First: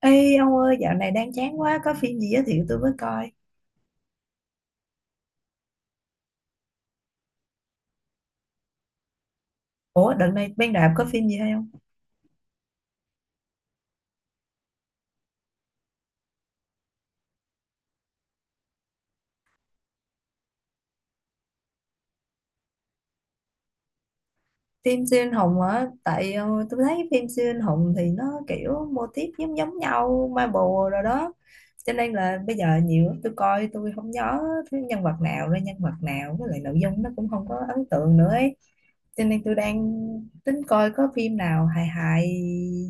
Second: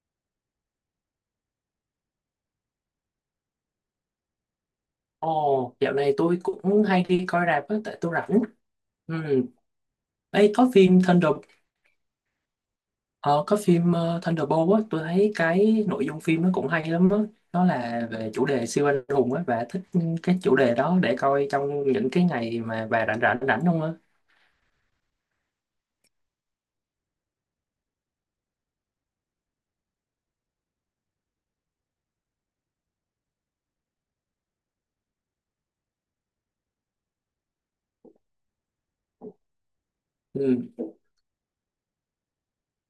Ê ông ơi, dạo này đang chán quá. Có phim gì giới thiệu tôi mới coi? Ồ, dạo này tôi cũng hay đi coi rạp á, tại tôi rảnh. Ừ. Ủa, đợt Ấy, này bên đạp có phim gì hay không? Có phim Thunderbolt á, tôi thấy cái nội dung phim nó cũng hay lắm á. Nó là về chủ đề siêu anh hùng á, và thích cái chủ đề đó để coi trong những cái ngày mà bà rảnh rảnh rảnh không á. Phim siêu anh hùng hả? Tại tôi thấy phim siêu anh hùng thì nó kiểu mô típ giống giống nhau Marvel rồi đó. Cho nên là bây giờ nhiều lắm, tôi coi tôi không nhớ thứ nhân vật nào ra nhân vật nào. Với lại nội dung nó cũng không có ấn tượng nữa ấy. Cho nên tôi đang tính Ừ. coi có phim nào hài hài,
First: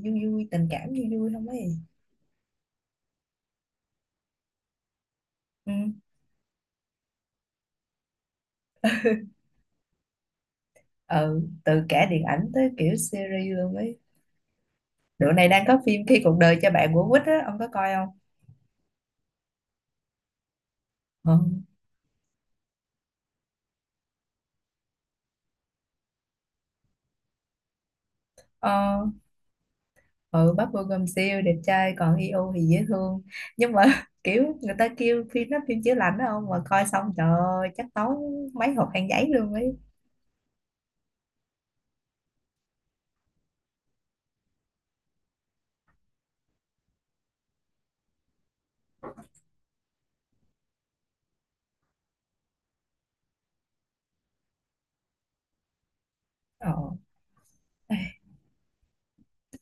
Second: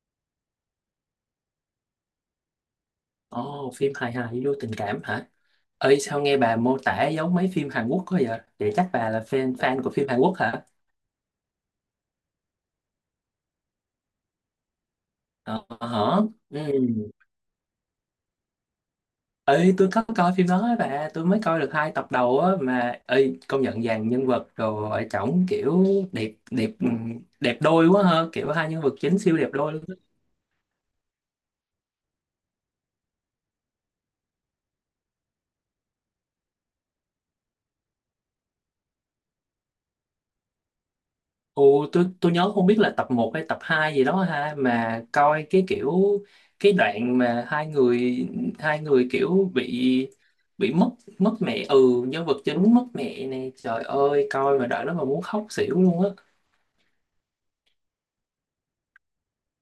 vui vui, tình cảm vui vui không ấy. Ồ, phim hài hài vô tình cảm hả? Ừ, Ơi, sao nghe bà mô tả giống mấy phim Hàn Quốc quá vậy? Vậy chắc bà là fan fan của phim Hàn Quốc hả? ừ, từ cả điện ảnh tới kiểu series luôn ấy. Dạo này đang Ờ, có phim Khi hả? cuộc đời cho bạn của Ừ. Quýt á, ông có coi không? Ê, tôi có coi phim đó á bà, tôi Ừ. mới coi được hai tập đầu á, mà ơi công nhận dàn nhân vật rồi chổng kiểu đẹp đẹp, đẹp đôi quá ha, kiểu hai nhân vật Ờ, chính siêu đẹp đôi luôn á. ừ, Park Bo Gum siêu đẹp trai còn Hyo thì dễ thương. Nhưng mà kiểu người ta kêu phim nó phim chữa lành đó, ông mà coi xong trời ơi, chắc tốn mấy hộp khăn giấy luôn ấy. Ồ, tôi nhớ không biết là tập một hay tập 2 gì đó ha, mà coi cái kiểu cái đoạn mà hai người kiểu bị mất mất mẹ, ừ, nhân vật chính mất mẹ này, trời ơi coi mà đoạn đó mà muốn khóc xỉu luôn á. Ờ.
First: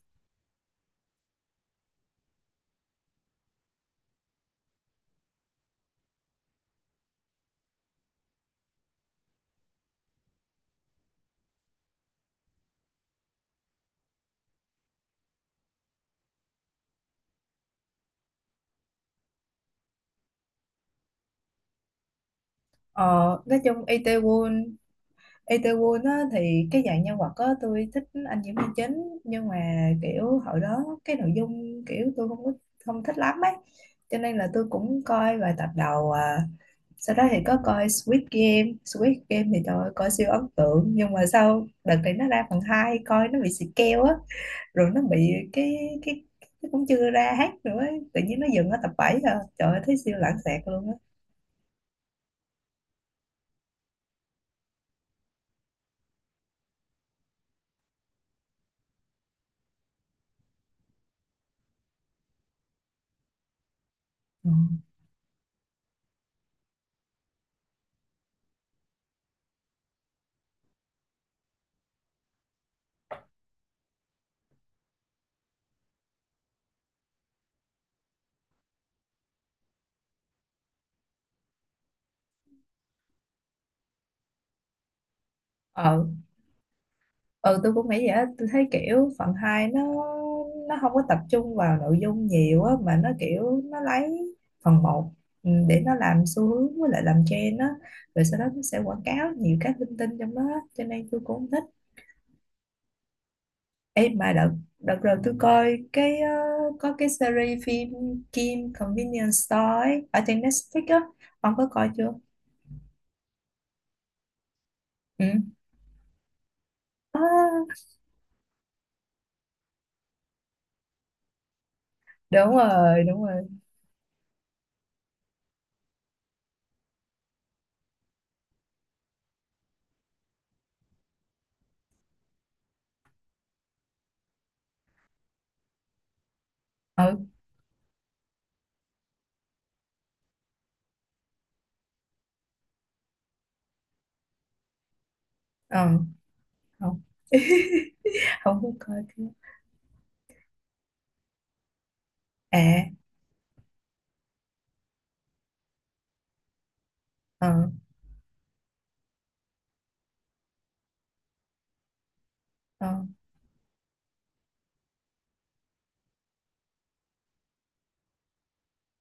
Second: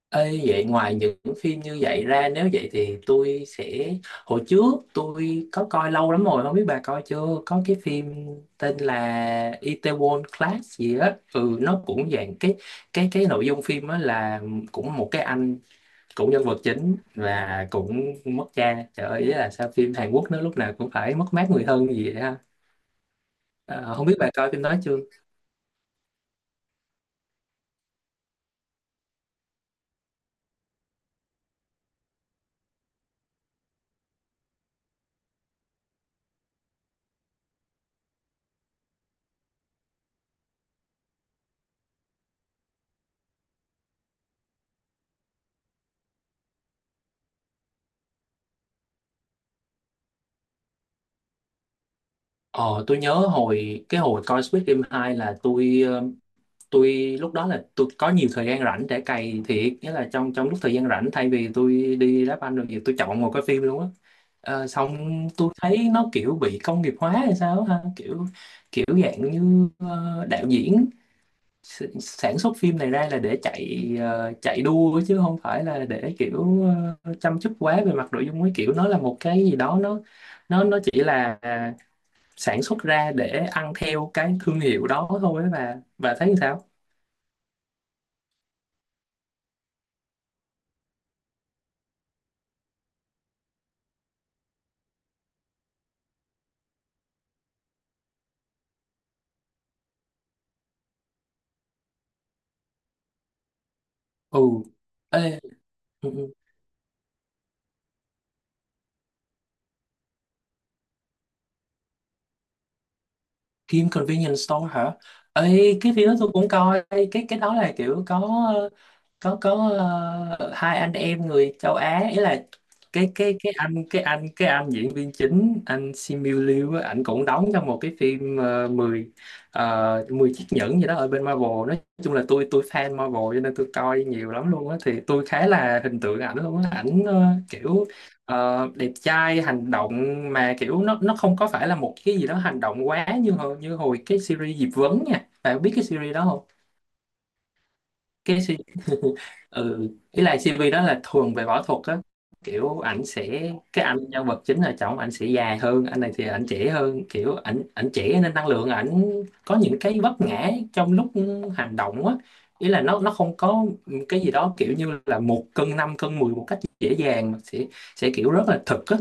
Ê, vậy ngoài những phim như vậy ra, nếu vậy thì tôi sẽ, hồi trước tôi có coi lâu lắm rồi không biết bà coi chưa, có cái phim tên là Itaewon Class gì á, ừ, nó cũng dạng cái, nội dung phim á, là cũng một cái anh, cũng nhân vật chính và cũng mất cha, trời ơi ý là sao phim Hàn Quốc nó lúc nào cũng phải mất mát người thân gì vậy ha? Ờ, nói chung Ờ, không biết bà coi phim Itaewon đó chưa. Itaewon á, thì cái dạng nhân vật á, tôi thích anh diễn viên chính nhưng mà kiểu hồi đó cái nội dung kiểu tôi không có không thích lắm ấy, cho nên là tôi cũng coi vài tập đầu à, sau đó thì có coi Squid Game thì trời ơi, coi siêu ấn tượng nhưng mà sau đợt này nó ra phần 2 coi nó bị xịt keo á, rồi nó bị cái cũng chưa ra hết nữa ấy. Tự nhiên nó dừng ở tập 7 rồi trời ơi, thấy siêu lãng xẹt luôn á. Ờ, tôi nhớ hồi cái hồi coi Squid Game 2 là tôi lúc đó là tôi có nhiều thời gian rảnh để cày thiệt, nghĩa là trong trong lúc thời gian rảnh, thay vì tôi đi đá banh rồi gì tôi chọn một cái phim luôn á. Ừ. Ờ, xong tôi thấy nó kiểu bị công nghiệp hóa hay sao á ha, kiểu kiểu dạng như, đạo diễn sản xuất phim này ra là để chạy, chạy đua chứ không phải là để kiểu, chăm chút quá về mặt nội dung ấy, kiểu nó là một cái gì đó, nó chỉ là, sản xuất ra để ăn theo cái thương hiệu đó thôi ấy. Và Ờ, thấy sao? ờ, tôi cũng nghĩ vậy á, tôi thấy kiểu phần 2 nó không có tập trung vào nội dung nhiều á, mà nó kiểu nó lấy phần 1 để nó làm xu hướng với lại làm trend á, rồi sau đó nó sẽ quảng cáo nhiều cái linh tinh trong đó á. Cho nên tôi cũng không thích. Ê, mà Ừ. đợt đợt rồi tôi Ê, coi ừ, ừ. có cái series phim Kim Convenience Store ấy, ở trên Netflix á, ông có coi chưa? Kim Convenience Store hả? Ừ. Ê, cái phim đó tôi cũng coi. Ê, À, cái đó là kiểu có, ờ, có hai anh em người châu Á, ý là, đúng rồi, đúng rồi. cái anh cái anh cái anh diễn viên chính anh Simu Liu á, ảnh cũng đóng trong một cái phim, uh, 10 10 chiếc nhẫn gì đó ở bên Marvel, nói chung là tôi fan Marvel cho nên tôi coi nhiều lắm luôn á, thì tôi khá là hình tượng ảnh luôn á, ảnh Ừ, kiểu đẹp trai hành động, mà kiểu nó không có phải là một cái gì đó hành động quá, như như hồi cái series Diệp Vấn nha, bạn biết ừ, cái series đó không? không, Cái suy không có coi chứ. ừ, ý là CV đó là thường về võ thuật á, kiểu À, ảnh sẽ, cái anh nhân vật chính là chồng ảnh sẽ dài hơn, anh này thì ảnh trẻ hơn, kiểu ảnh ờ, ảnh trẻ nên năng lượng ảnh có những cái vấp ngã trong lúc hành động á. Ý là ờ, nó không có cái gì đó kiểu như là một cân năm, cân mười một cách dễ dàng, mà sẽ kiểu rất là thực á.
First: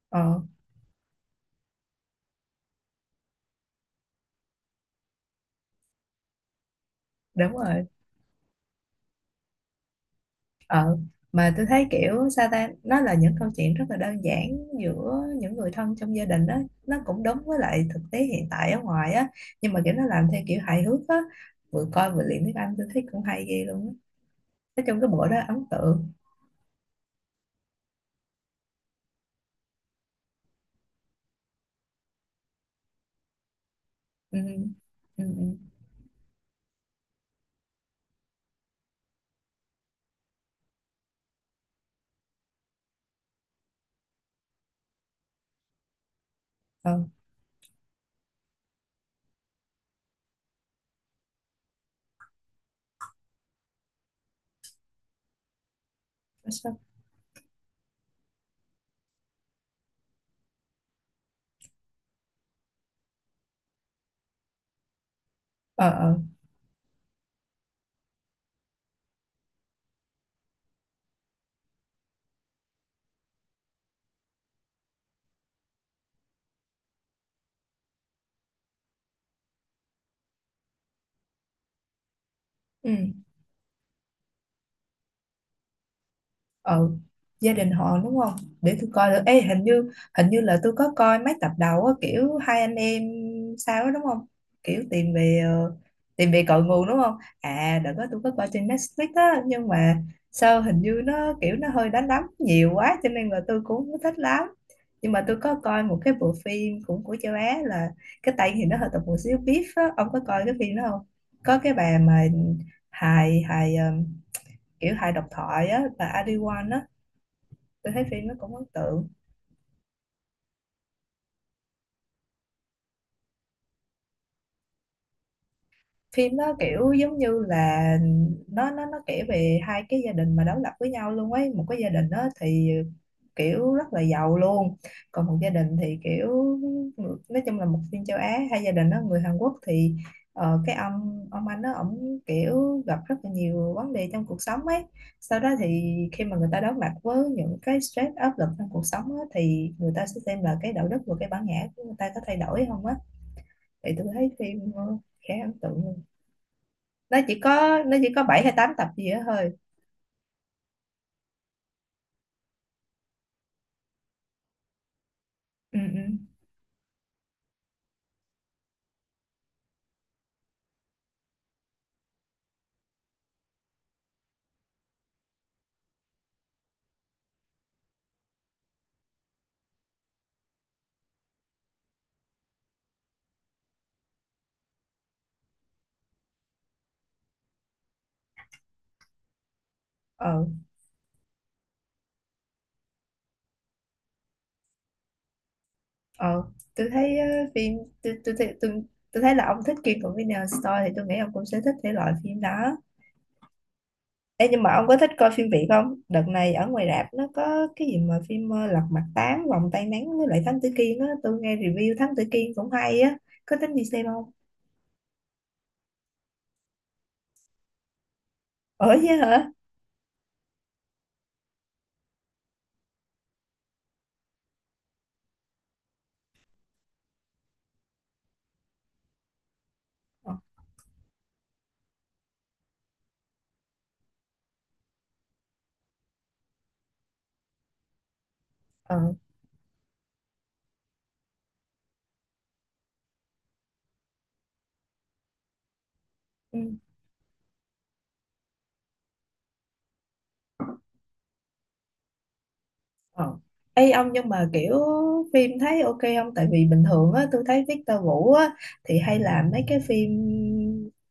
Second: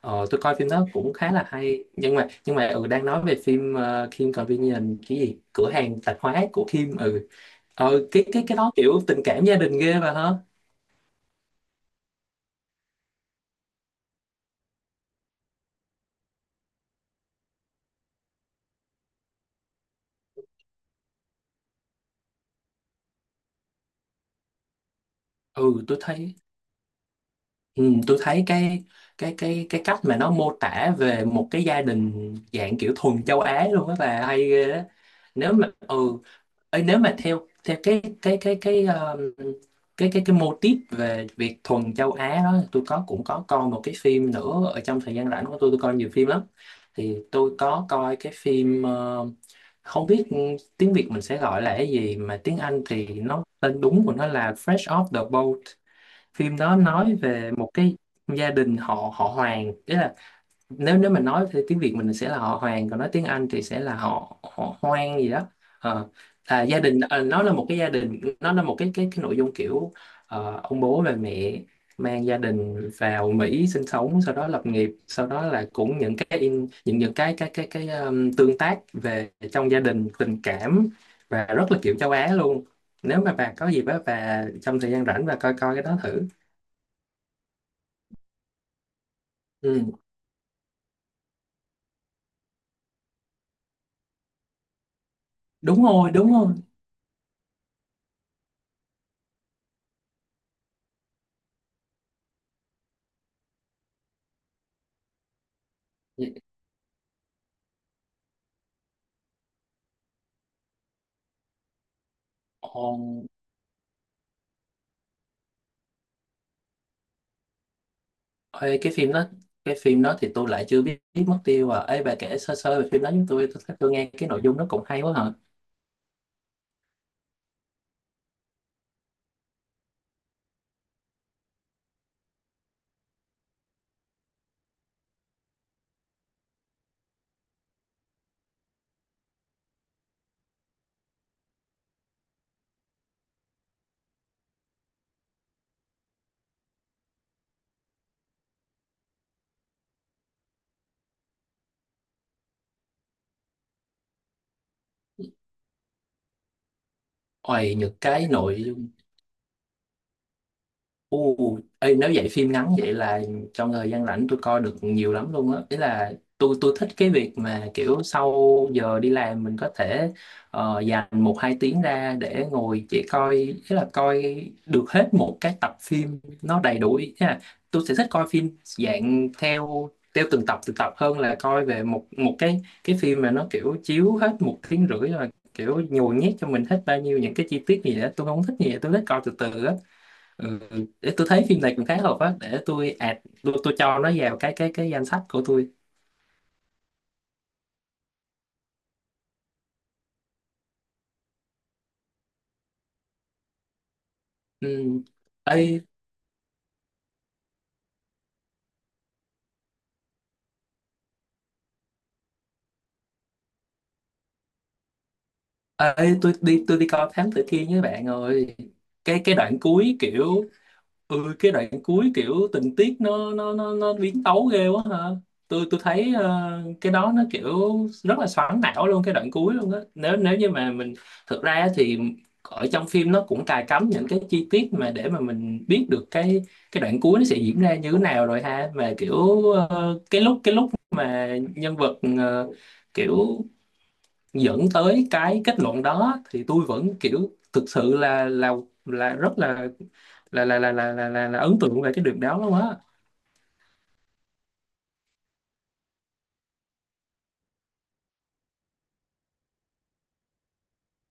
Ờ, ờ, tôi coi phim đó cũng khá là hay, nhưng mà ừ, đang nói về phim, Kim Convenience cái gì, cửa hàng tạp hóa của Kim, ừ. đúng rồi. Cái đó kiểu tình cảm gia đình ghê bà hả? Ờ, mà tôi thấy kiểu sao ta, nó là những câu chuyện rất là đơn giản giữa những người thân trong gia đình đó, nó cũng đúng với lại thực tế hiện tại ở ngoài á, nhưng mà kiểu nó làm theo kiểu hài hước á, vừa coi vừa luyện tiếng Anh tôi thấy cũng hay ghê luôn á. Nói chung cái bộ đó ấn Ừ, tôi tượng. thấy, cái cách mà nó mô tả về một cái gia đình dạng kiểu thuần châu Á luôn á, bà Ừ, hay ghê á. ừ, Nếu ừ. mà ừ ấy, nếu mà theo theo cái cái mô típ về việc thuần châu Á đó, tôi có cũng có coi một cái phim nữa, ở trong thời gian rảnh của tôi coi nhiều phim lắm, Ờ, thì tôi có coi cái phim, không biết tiếng Việt mình sẽ gọi là cái gì, mà tiếng Anh thì nó tên đúng của nó là Fresh Off the Boat. nó Phim đó sao? nói về một cái gia đình họ họ Hoàng, tức là nếu nếu mình nói thì tiếng Việt mình sẽ là họ Hoàng, còn nói tiếng Anh thì sẽ là họ họ Hoang gì đó. Ờ, Ờ, ờ. là gia đình, nó là một cái gia đình, nó là một cái, nội dung kiểu, ông bố và mẹ mang gia đình vào Mỹ sinh sống, sau đó lập nghiệp, sau đó là cũng những cái, những cái tương tác về trong gia đình tình cảm, và rất là kiểu châu Á luôn. Ừ. Nếu mà bà có dịp á, bà trong thời gian rảnh bà coi coi cái đó thử. Ừ, gia đình họ đúng không, để tôi coi được. Ê, hình Ừ, như hình như là tôi có coi mấy tập đầu á, kiểu hai anh em sao đó, đúng không, kiểu đúng rồi, tìm đúng về rồi. cội nguồn đúng không? À, đợt đó tôi có coi trên Netflix á nhưng mà sao hình như nó kiểu nó hơi đánh đấm nhiều quá cho nên là tôi cũng không thích lắm. Nhưng mà tôi có coi một cái bộ phim cũng của châu Á là, cái tay thì nó hơi tập một xíu beef á, ông có coi cái phim đó không? Có cái bà mà Ồ, hài hài, kiểu hài độc thoại á, bà Adiwan á, tôi thấy phim nó cũng ấn ê, cái tượng. phim đó, thì tôi lại chưa biết, biết mất tiêu à ấy, bà kể sơ sơ về phim đó chúng tôi, tôi nghe cái nội dung nó cũng hay quá hả? Phim nó kiểu giống như là nó kể về hai cái gia đình mà đối lập với nhau luôn ấy, một cái gia đình đó thì kiểu rất là giàu luôn, còn một gia đình thì kiểu, nói chung là một phim châu Á, hai gia đình đó người Hàn Quốc thì cái ông anh đó ổng kiểu gặp rất là nhiều vấn đề trong cuộc sống ấy, sau đó thì khi mà người ta đối mặt với những cái stress áp lực trong cuộc sống á, thì người ta sẽ xem là cái đạo đức và cái bản ngã của người ta có thay đổi không á. Thì tôi thấy phim khá ấn tượng luôn, nó chỉ Ôi có nó những chỉ có cái 7 hay nội 8 tập dung. gì đó thôi. Ồ, ê, nếu vậy phim ngắn vậy là trong thời gian rảnh tôi coi được nhiều lắm luôn á. Ý Ừ, ừ, là tôi thích cái việc mà kiểu sau giờ đi làm mình có thể, dành một hai tiếng ra để ngồi chỉ coi, ý là coi được hết một cái tập phim nó đầy đủ. Ý là tôi sẽ thích coi phim dạng theo theo từng tập từng tập, hơn là coi về một một cái phim mà nó kiểu chiếu hết một tiếng rưỡi rồi kiểu nhồi nhét cho mình hết bao nhiêu những cái chi tiết gì đó, tôi không thích gì vậy. Tôi thích coi từ từ á. ờ, Ừ, để tôi thấy phim này cũng khá hợp á, để tôi add, tôi cho nó vào cái danh sách của tôi. ờ, tôi thấy phim tôi tôi thấy tôi, tôi thấy là ông thích Kim Convenience Store thì tôi nghĩ ông cũng sẽ thích thể loại phim đó. Ê, nhưng Ừ. mà ông có thích coi phim Việt Ê, không? Đợt này ở ngoài rạp nó có cái gì mà phim Lật Mặt Tám, Vòng Tay Nắng với lại Thám Tử Kiên á, tôi nghe review Thám Tử Kiên cũng hay á, có tính đi xem không? Tôi đi coi Thám Tử Kiên với bạn rồi. Ở chứ Cái hả? đoạn cuối kiểu, cái đoạn cuối kiểu tình tiết nó biến tấu ghê quá hả. Tôi thấy, cái đó nó kiểu rất là xoắn não luôn cái đoạn cuối luôn á. Nếu Ờ, nếu như mà mình, thực ra á thì ở trong phim nó cũng cài cắm những cái chi tiết mà để mà mình biết được cái đoạn cuối nó sẽ diễn ra như thế nào rồi ha, mà ờ, kiểu cái lúc, mà nhân vật, kiểu dẫn tới cái kết luận đó thì ừ. tôi vẫn kiểu thực sự là rất là ấn tượng về cái điều đó lắm á. Ờ. Ê ông, nhưng mà kiểu phim thấy ok không? Tại vì bình thường á, tôi thấy Victor Vũ á, thì hay làm mấy cái phim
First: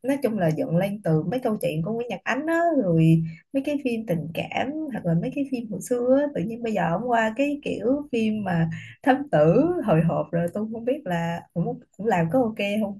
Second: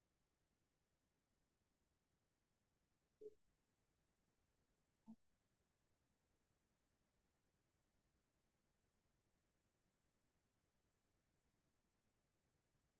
nói chung là dựng lên từ mấy câu chuyện của Nguyễn Nhật Ánh á, rồi mấy cái phim tình cảm hoặc là mấy cái phim hồi xưa á, tự nhiên bây giờ ông qua cái kiểu phim mà thám tử hồi hộp, rồi tôi không biết là cũng cũng làm có ok không?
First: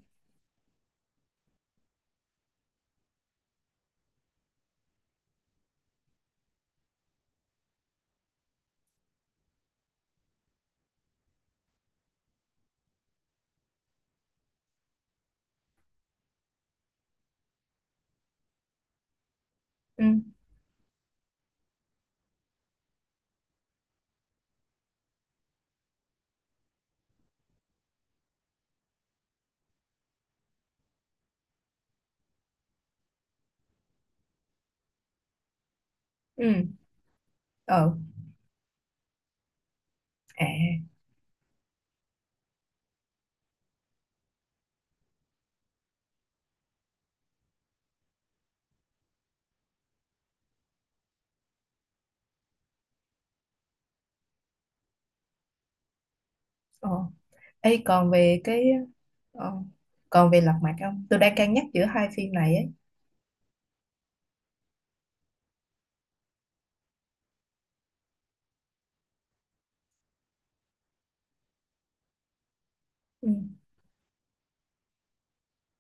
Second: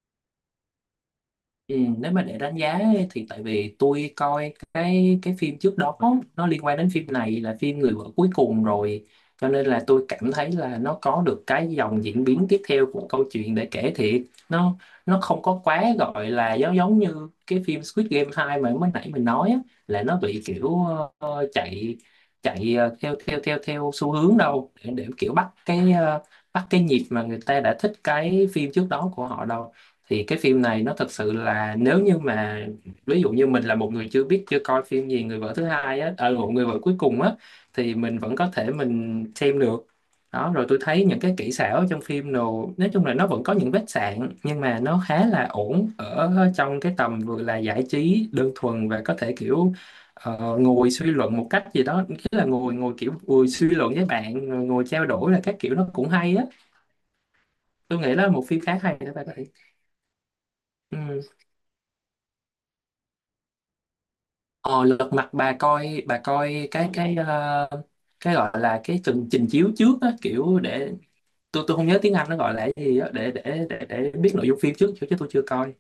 Ừ, nếu mà để đánh giá ấy, thì tại vì tôi coi cái phim trước đó, nó liên quan đến phim này là phim Người vợ cuối cùng rồi, cho nên là tôi cảm thấy là nó có được cái dòng diễn biến tiếp theo của câu chuyện để kể thiệt, nó nó không có quá gọi là giống giống như cái phim Squid Game 2 mà mới nãy mình nói á, là Ừ, nó bị kiểu, chạy chạy ờ, theo theo theo theo xu hướng đâu, để, kiểu bắt cái, nhịp mà người ta đã thích cái phim trước đó của họ đâu. Thì cái phim này nó thật sự là, nếu như mà ví dụ như mình là một người chưa coi phim gì, người vợ thứ hai á ờ một ừ, người vợ cuối cùng á, ờ, thì mình vẫn có thể mình xem được à, đó. Rồi tôi thấy những cái kỹ xảo trong phim nào, nói chung là nó vẫn có những vết sạn nhưng mà nó khá là ổn ở trong cái tầm vừa là giải trí đơn thuần và có thể kiểu, ngồi suy luận một cách gì đó, nghĩa là ngồi, ngồi kiểu ngồi suy luận với bạn ngồi trao đổi, là các kiểu nó cũng hay á. ờ. Ê, Tôi nghĩ còn đó là về một phim khá hay đó, bạn có ờ, Lật Mặt không? Tôi thể. đang cân nhắc giữa hai phim này ấy. Ờ, lật mặt, bà coi cái cái gọi là cái trình trình chiếu trước á, kiểu để tôi không nhớ tiếng Anh nó gọi là cái gì á, Ừ. để biết nội dung phim trước, chứ chứ tôi chưa coi.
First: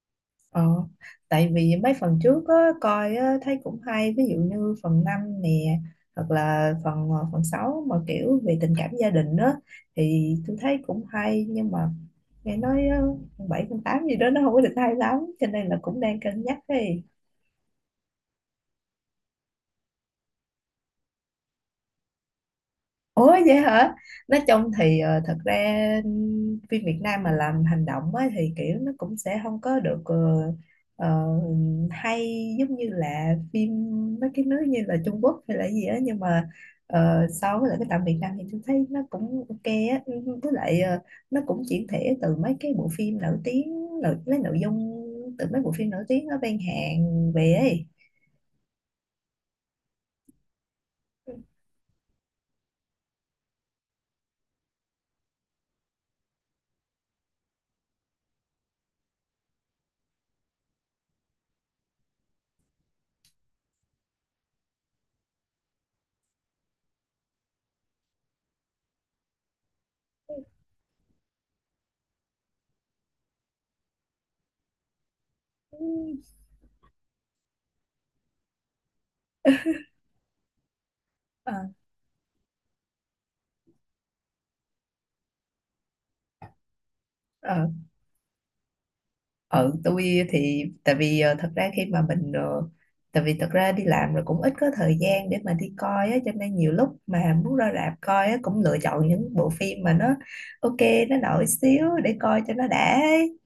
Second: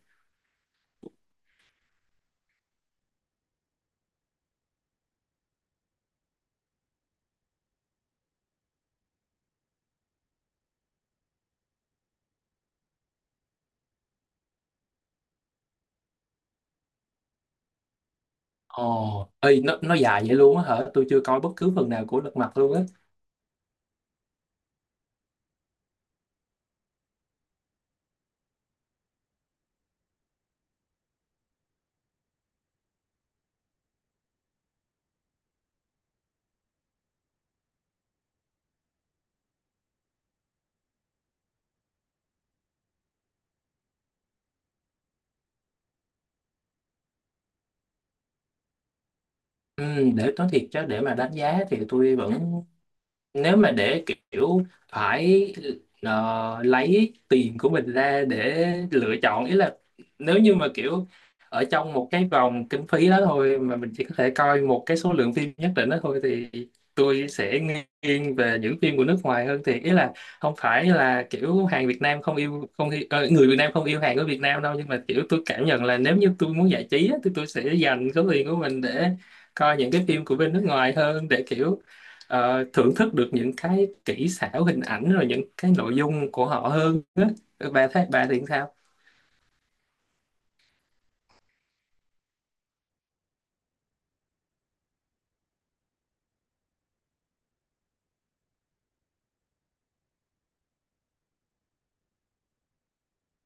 Ờ, tại vì mấy phần trước á, coi á, thấy cũng hay, ví dụ như phần 5 nè hoặc là phần 6 mà kiểu về tình cảm gia đình á thì tôi thấy cũng hay, nhưng mà nghe nói á, phần 7, phần 8 gì đó nó không có được hay lắm cho nên là cũng đang cân nhắc đi. Ồ, ơi nó dài vậy luôn á hả? Tôi chưa coi bất cứ phần nào của lật mặt luôn á. Ủa vậy hả? Nói chung thì thật ra phim Việt Nam mà làm hành động á, thì kiểu nó cũng sẽ không có được ờ, hay giống như là phim mấy cái nước như là Trung Quốc hay là gì á, nhưng mà so với lại cái tạm Việt Nam thì tôi thấy nó cũng ok á. Ừ, với lại nó cũng chuyển thể từ mấy cái bộ phim nổi tiếng lấy nội dung từ mấy bộ phim nổi tiếng ở bên Hàn về ấy. Ừ, để nói thiệt chứ, để mà đánh giá thì tôi vẫn, nếu mà để kiểu phải, lấy tiền của mình ra để lựa chọn, ý là nếu như mà kiểu ở trong một cái vòng kinh phí đó thôi, mà mình chỉ có thể coi một cái số lượng phim nhất định đó thôi, thì tôi sẽ nghiêng về những phim của nước ngoài hơn, thì ý là không phải là kiểu hàng Việt Nam không yêu không yêu, người Việt Nam không yêu hàng của Việt Nam đâu, nhưng mà kiểu tôi cảm nhận là nếu Ừ, như tôi muốn giải trí á, thì tôi sẽ dành số tiền của mình để coi những cái phim của bên nước ngoài hơn, để ờ, kiểu, thưởng thức được những cái kỹ xảo hình ảnh rồi những cái nội dung của họ hơn á. ờ. Bà thấy bà thì sao? Ừ, tôi thì tại vì thật ra khi mà mình tại vì thật ra đi làm rồi cũng ít có thời gian để mà đi coi á, cho nên nhiều lúc mà muốn ra rạp coi á cũng lựa chọn những bộ phim mà nó ok, nó nổi xíu để coi cho nó đã ấy.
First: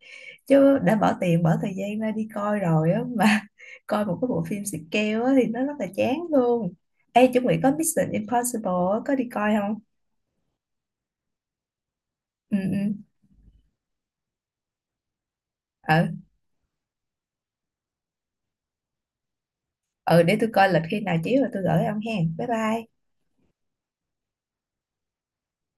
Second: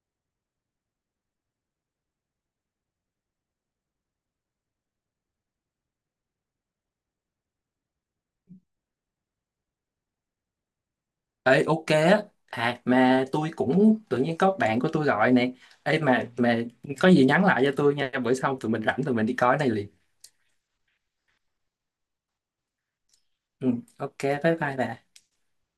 Chứ đã bỏ tiền bỏ thời gian ra đi coi rồi á mà coi một cái bộ phim xịt keo á thì nó rất là chán luôn. Ê chuẩn bị có Mission Impossible á, có đi coi không? Ê, ok á. Ừ, ừ, À mà tôi cũng tự nhiên có bạn của tôi gọi nè. Ê, ừ, mà có gì nhắn lại cho tôi nha, bữa sau tụi mình rảnh tụi mình đi coi cái này liền. ừ, để tôi coi lịch khi nào chiếu rồi tôi gửi ông hen, bye bye. Ừ, ok, bye bye bà.